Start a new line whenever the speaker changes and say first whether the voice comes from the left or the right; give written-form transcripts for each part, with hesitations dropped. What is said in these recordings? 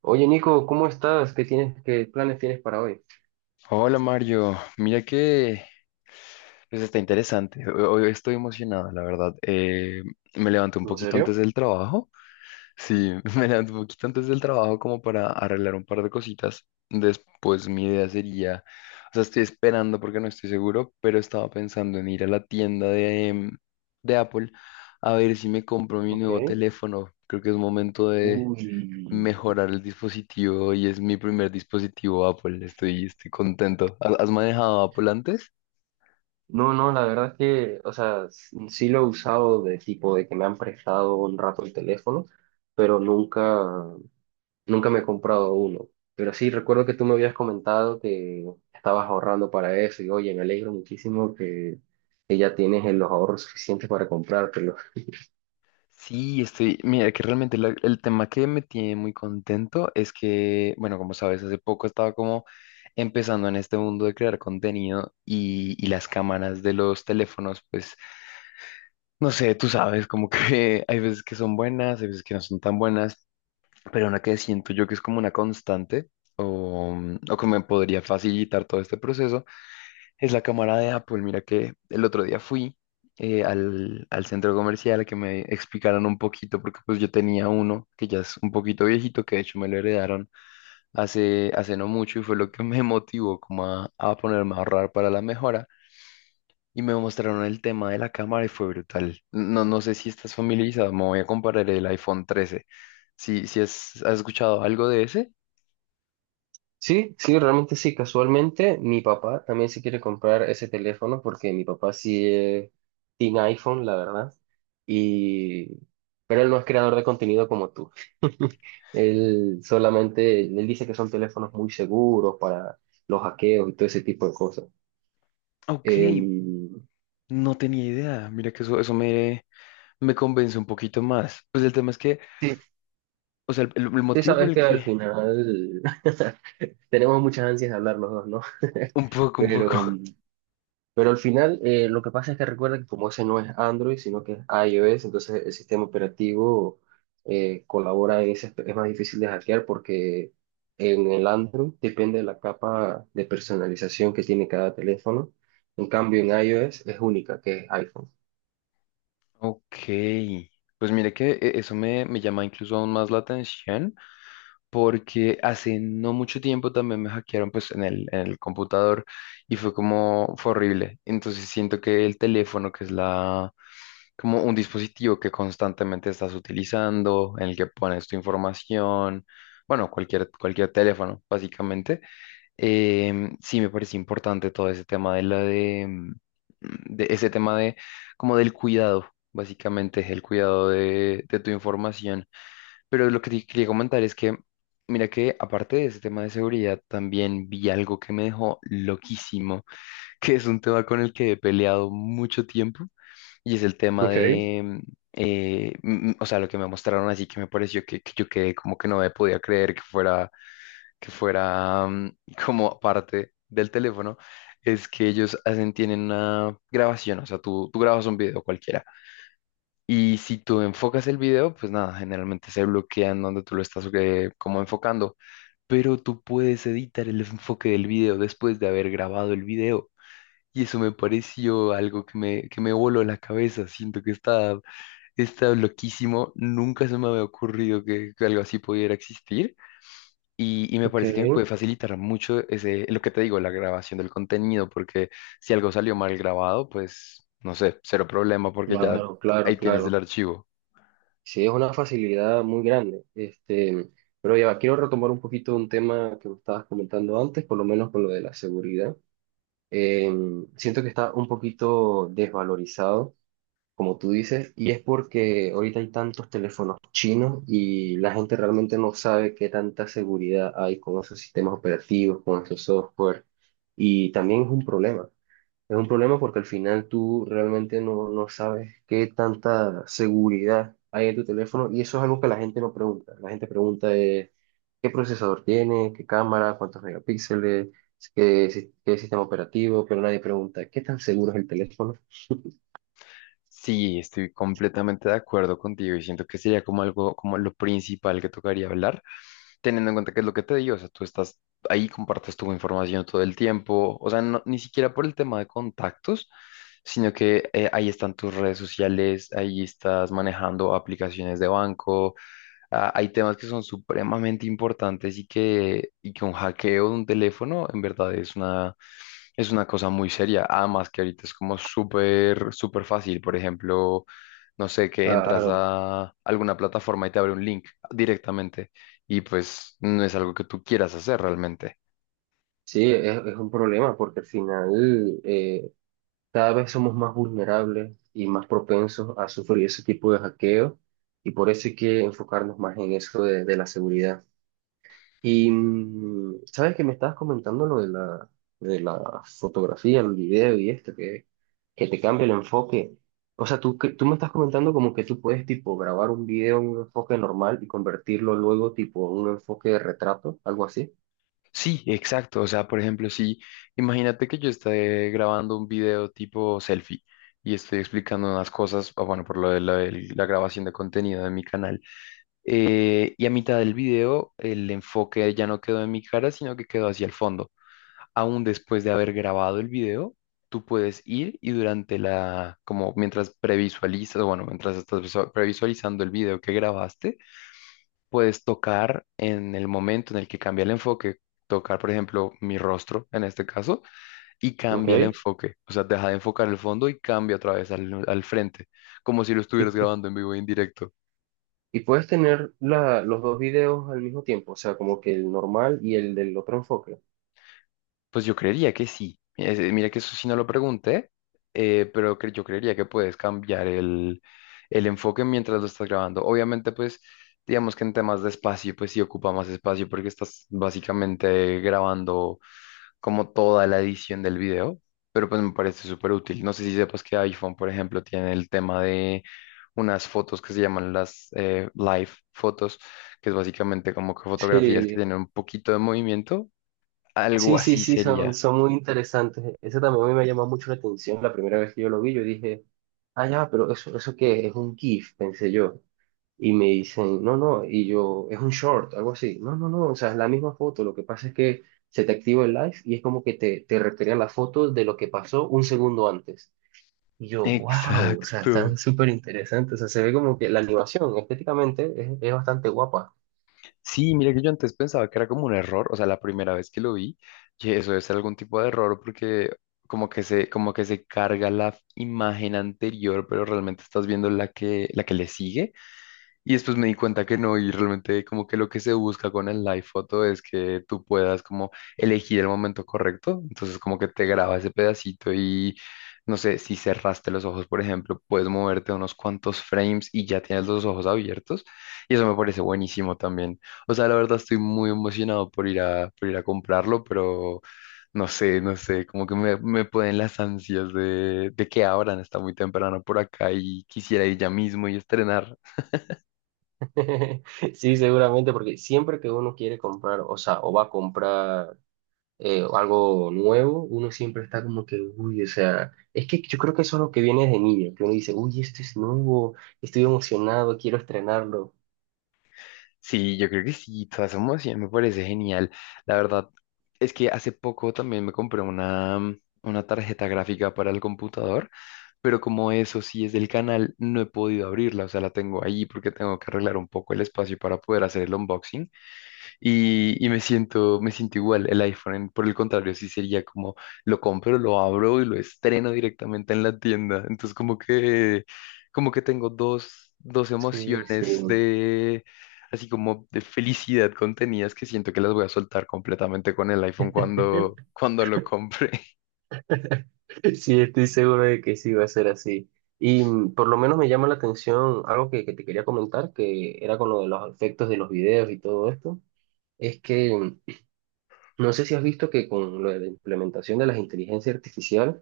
right: Oye, Nico, ¿cómo estás? ¿Qué tienes, qué planes tienes para hoy?
left: Hola Mario, mira que pues está interesante. Hoy estoy emocionado, la verdad. Me levanté un
right: ¿En
left: poquito antes
right: serio?
left: del trabajo. Sí, me levanté un poquito antes del trabajo como para arreglar un par de cositas. Después mi idea sería, o sea, estoy esperando porque no estoy seguro, pero estaba pensando en ir a la tienda de de Apple a ver si me compro mi
right: Ok.
left: nuevo teléfono. Creo que es momento de
right: Uy,
left: mejorar el dispositivo, y es mi primer dispositivo Apple. Estoy contento. ¿ ¿Has manejado Apple antes?
right: no, no, la verdad es que, o sea, sí lo he usado de tipo de que me han prestado un rato el teléfono, pero nunca, nunca me he comprado uno. Pero sí, recuerdo que tú me habías comentado que estabas ahorrando para eso y oye, me alegro muchísimo que ya tienes los ahorros suficientes para comprártelo.
left: Sí, estoy. Mira, que realmente el tema que me tiene muy contento es que, bueno, como sabes, hace poco estaba como empezando en este mundo de crear contenido y las cámaras de los teléfonos, pues, no sé, tú sabes, como que hay veces que son buenas, hay veces que no son tan buenas, pero una que siento yo que es como una constante o, o que me podría facilitar todo este proceso. Es la cámara de Apple. Mira que el otro día fui al al centro comercial a que me explicaran un poquito, porque pues yo tenía uno que ya es un poquito viejito, que de hecho me lo heredaron hace no mucho y fue lo que me motivó como a ponerme a ahorrar para la mejora. Y me mostraron el tema de la cámara y fue brutal. No, no sé si estás familiarizado, me voy a comparar el iPhone 13. Si, has escuchado algo de ese.
right: Sí, sí, realmente sí. Casualmente, mi papá también se quiere comprar ese teléfono porque mi papá sí tiene iPhone, la verdad. Y... Pero él no es creador de contenido como tú. Él solamente, él dice que son teléfonos muy seguros para los hackeos y todo ese tipo de cosas.
left: Ok,
right: Em,
left: no tenía idea. Mira que eso me convence un poquito más. Pues el tema es que.
right: sí,
left: O sea, el
right: sí
left: motivo por
right: sabes
left: el
right: que al
left: que...
right: final tenemos muchas ansias de hablar los dos, ¿no?
left: Un poco, un poco.
right: Pero Pero al final, lo que pasa es que recuerda que como ese no es Android, sino que es iOS, entonces el sistema operativo colabora en ese, es más difícil de hackear porque en el Android depende de la capa de personalización que tiene cada teléfono. En cambio, en iOS es única, que es iPhone.
left: Ok. Pues mire que eso me llama incluso aún más la atención porque hace no mucho tiempo también me hackearon pues en en el computador y fue como, fue horrible. Entonces siento que el teléfono, que es la, como un dispositivo que constantemente estás utilizando, en el que pones tu información, bueno, cualquier teléfono básicamente. Sí, me parece importante todo ese tema de la de, mm, de ese tema de como del cuidado, básicamente, es el cuidado de tu información. Pero lo que te quería comentar es que, mira que aparte de ese tema de seguridad, también vi algo que me dejó loquísimo, que es un tema con el que he peleado mucho tiempo, y es el tema
right: Ok,
left: de o sea, lo que me mostraron así que me pareció que yo quedé como que no me podía creer que fuera que fuera como parte del teléfono, es que ellos hacen, tienen una grabación, o sea, tú grabas un video cualquiera y si tú enfocas el video, pues nada, generalmente se bloquean donde tú lo estás como enfocando, pero tú puedes editar el enfoque del video después de haber grabado el video. Y eso me pareció algo que que me voló la cabeza. Siento que está, está loquísimo. Nunca se me había ocurrido que algo así pudiera existir. Y me
right: ok.
left: parece que me puede facilitar mucho ese, lo que te digo, la grabación del contenido, porque si algo salió mal grabado, pues no sé, cero problema, porque ya
right: Claro, claro,
left: ahí tienes el
right: claro.
left: archivo.
right: Sí, es una facilidad muy grande. Este, pero ya va, quiero retomar un poquito un tema que me estabas comentando antes, por lo menos con lo de la seguridad. eh, Siento que está un poquito desvalorizado, como tú dices, y es porque ahorita hay tantos teléfonos chinos y la gente realmente no sabe qué tanta seguridad hay con esos sistemas operativos, con esos software, y también es un problema. Es un problema porque al final tú realmente no, no sabes qué tanta seguridad hay en tu teléfono y eso es algo que la gente no pregunta. La gente pregunta qué procesador tiene, qué cámara, cuántos megapíxeles, qué, qué sistema operativo, pero nadie pregunta, ¿qué tan seguro es el teléfono?
left: Sí, estoy completamente de acuerdo contigo y siento que sería como algo, como lo principal que tocaría hablar, teniendo en cuenta que es lo que te digo, o sea, tú estás ahí, compartes tu información todo el tiempo, o sea, ni siquiera por el tema de contactos, sino que ahí están tus redes sociales, ahí estás manejando aplicaciones de banco. Ah, hay temas que son supremamente importantes y que un hackeo de un teléfono en verdad es una cosa muy seria. Además que ahorita es como súper, súper fácil. Por ejemplo, no sé, que entras
right: Claro,
left: a alguna plataforma y te abre un link directamente, y pues no es algo que tú quieras hacer realmente.
right: sí, es un problema porque al final cada vez somos más vulnerables y más propensos a sufrir ese tipo de hackeo y por eso hay que enfocarnos más en eso de la seguridad. Y sabes que me estabas comentando lo de la fotografía, el video y esto, que te cambia el enfoque. O sea, tú, tú me estás comentando como que tú puedes tipo grabar un video en un enfoque normal y convertirlo luego tipo en un enfoque de retrato, algo así,
left: Sí, exacto. O sea, por ejemplo, si imagínate que yo esté grabando un video tipo selfie y estoy explicando unas cosas, ah, bueno, por lo de la grabación de contenido de mi canal. Y a mitad del video, el enfoque ya no quedó en mi cara, sino que quedó hacia el fondo. Aún después de haber grabado el video, tú puedes ir y durante la, como mientras previsualizas, o bueno, mientras estás previsualizando el video que grabaste, puedes tocar en el momento en el que cambia el enfoque, tocar, por ejemplo, mi rostro en este caso, y cambia el
right: ¿ok?
left: enfoque. O sea, deja de enfocar el fondo y cambia otra vez al frente, como si lo
right: Y,
left: estuvieras
right: y,
left: grabando en vivo y en directo.
right: y puedes tener la, los dos videos al mismo tiempo, o sea, como que el normal y el del otro enfoque.
left: Pues yo creería que sí. Mira que eso sí no lo pregunté, pero yo creería que puedes cambiar el enfoque mientras lo estás grabando. Obviamente, pues, digamos que en temas de espacio, pues sí ocupa más espacio porque estás básicamente grabando como toda la edición del video, pero pues me parece súper útil. No sé si sepas que iPhone, por ejemplo, tiene el tema de unas fotos que se llaman las live fotos, que es básicamente como que fotografías que
right: Sí,
left: tienen un poquito de movimiento. Algo
right: sí, sí,
left: así
right: sí, son,
left: sería.
right: son muy interesantes. Ese también a mí me llamó mucho la atención la primera vez que yo lo vi. Yo dije, ah, ya, pero eso qué es un GIF, pensé yo. Y me dicen, no, no, y yo, es un short, algo así. No, no, no, o sea, es la misma foto. Lo que pasa es que se te activa el live y es como que te recrean la foto de lo que pasó un segundo antes. Y yo, wow, o sea, está
left: Exacto.
right: súper interesante. O sea, se ve como que la animación estéticamente es bastante guapa.
left: Sí, mira que yo antes pensaba que era como un error, o sea, la primera vez que lo vi, que eso es algún tipo de error porque como que se carga la imagen anterior, pero realmente estás viendo la que le sigue. Y después me di cuenta que no, y realmente como que lo que se busca con el live photo es que tú puedas como elegir el momento correcto, entonces como que te graba ese pedacito y no sé, si cerraste los ojos, por ejemplo, puedes moverte unos cuantos frames y ya tienes los ojos abiertos, y eso me parece buenísimo también. O sea, la verdad estoy muy emocionado por ir por ir a comprarlo, pero no sé, no sé, como que me pueden las ansias de que abran, está muy temprano por acá y quisiera ir ya mismo y estrenar.
right: Sí, seguramente, porque siempre que uno quiere comprar, o sea, o va a comprar o algo nuevo, uno siempre está como que, uy, o sea, es que yo creo que eso es lo que viene desde niño, que uno dice, uy, esto es nuevo, estoy emocionado, quiero estrenarlo.
left: Sí, yo creo que sí, toda somos emoción, me parece genial. La verdad es que hace poco también me compré una tarjeta gráfica para el computador, pero como eso sí es del canal, no he podido abrirla, o sea, la tengo ahí porque tengo que arreglar un poco el espacio para poder hacer el unboxing. Y me siento igual. El iPhone, por el contrario, sí sería como lo compro, lo abro y lo estreno directamente en la tienda. Entonces, como que tengo dos
right: Sí, sí,
left: emociones de, así como de felicidad contenidas que siento que las voy a soltar completamente con el iPhone cuando lo compre.
right: sí, estoy seguro de que sí va a ser así. Y por lo menos me llama la atención algo que te quería comentar, que era con lo de los efectos de los videos y todo esto, es que no sé si has visto que con lo de la implementación de las inteligencias artificiales,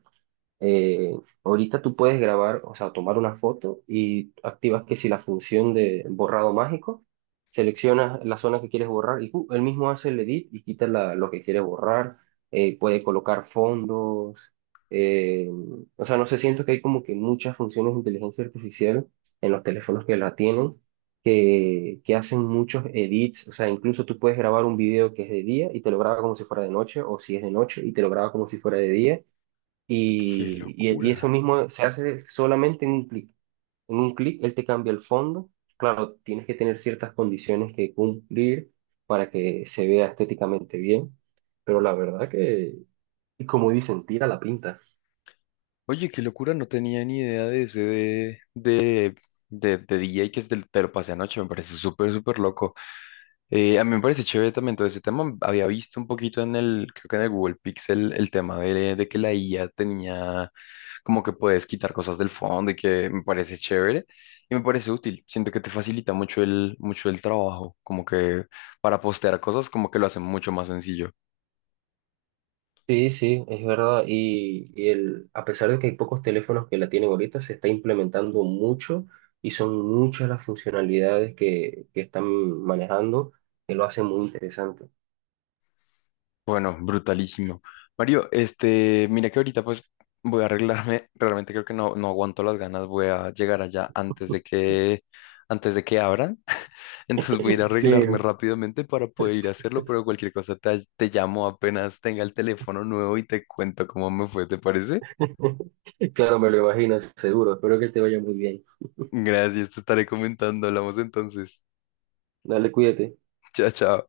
right: eh, ahorita tú puedes grabar, o sea, tomar una foto y activas que si la función de borrado mágico, seleccionas la zona que quieres borrar y ¡pum! Él mismo hace el edit y quita lo que quieres borrar, puede colocar fondos, eh, o sea, no sé, siento que hay como que muchas funciones de inteligencia artificial en los teléfonos que la tienen. Que hacen muchos edits, o sea, incluso tú puedes grabar un video que es de día y te lo graba como si fuera de noche, o si es de noche y te lo graba como si fuera de día,
left: ¡Qué
right: y, y eso
left: locura!
right: mismo se hace solamente en un clic. En un clic él te cambia el fondo. Claro, tienes que tener ciertas condiciones que cumplir para que se vea estéticamente bien, pero la verdad que, y como dicen, tira la pinta.
left: Oye, qué locura, no tenía ni idea de ese de DJ que es del, te lo pasé anoche, me parece súper, súper loco. A mí me parece chévere también todo ese tema. Había visto un poquito en el, creo que en el Google Pixel, el tema de que la IA tenía como que puedes quitar cosas del fondo, y que me parece chévere y me parece útil. Siento que te facilita mucho mucho el trabajo, como que para postear cosas, como que lo hacen mucho más sencillo.
right: Sí, sí, es verdad. Y el, a pesar de que hay pocos teléfonos que la tienen ahorita, se está implementando mucho y son muchas las funcionalidades que están manejando que lo hacen muy interesante.
left: Bueno, brutalísimo. Mario, este, mira que ahorita pues voy a arreglarme. Realmente creo que no, no aguanto las ganas. Voy a llegar allá antes de que abran. Entonces voy a ir a arreglarme
right: Sí.
left: rápidamente para poder ir a hacerlo, pero cualquier cosa te llamo apenas tenga el teléfono nuevo y te cuento cómo me fue, ¿te parece?
right: Claro, me lo imaginas, seguro. Espero que te vaya muy bien.
left: Gracias, te estaré comentando. Hablamos entonces.
right: Dale, cuídate.
left: Chao, chao.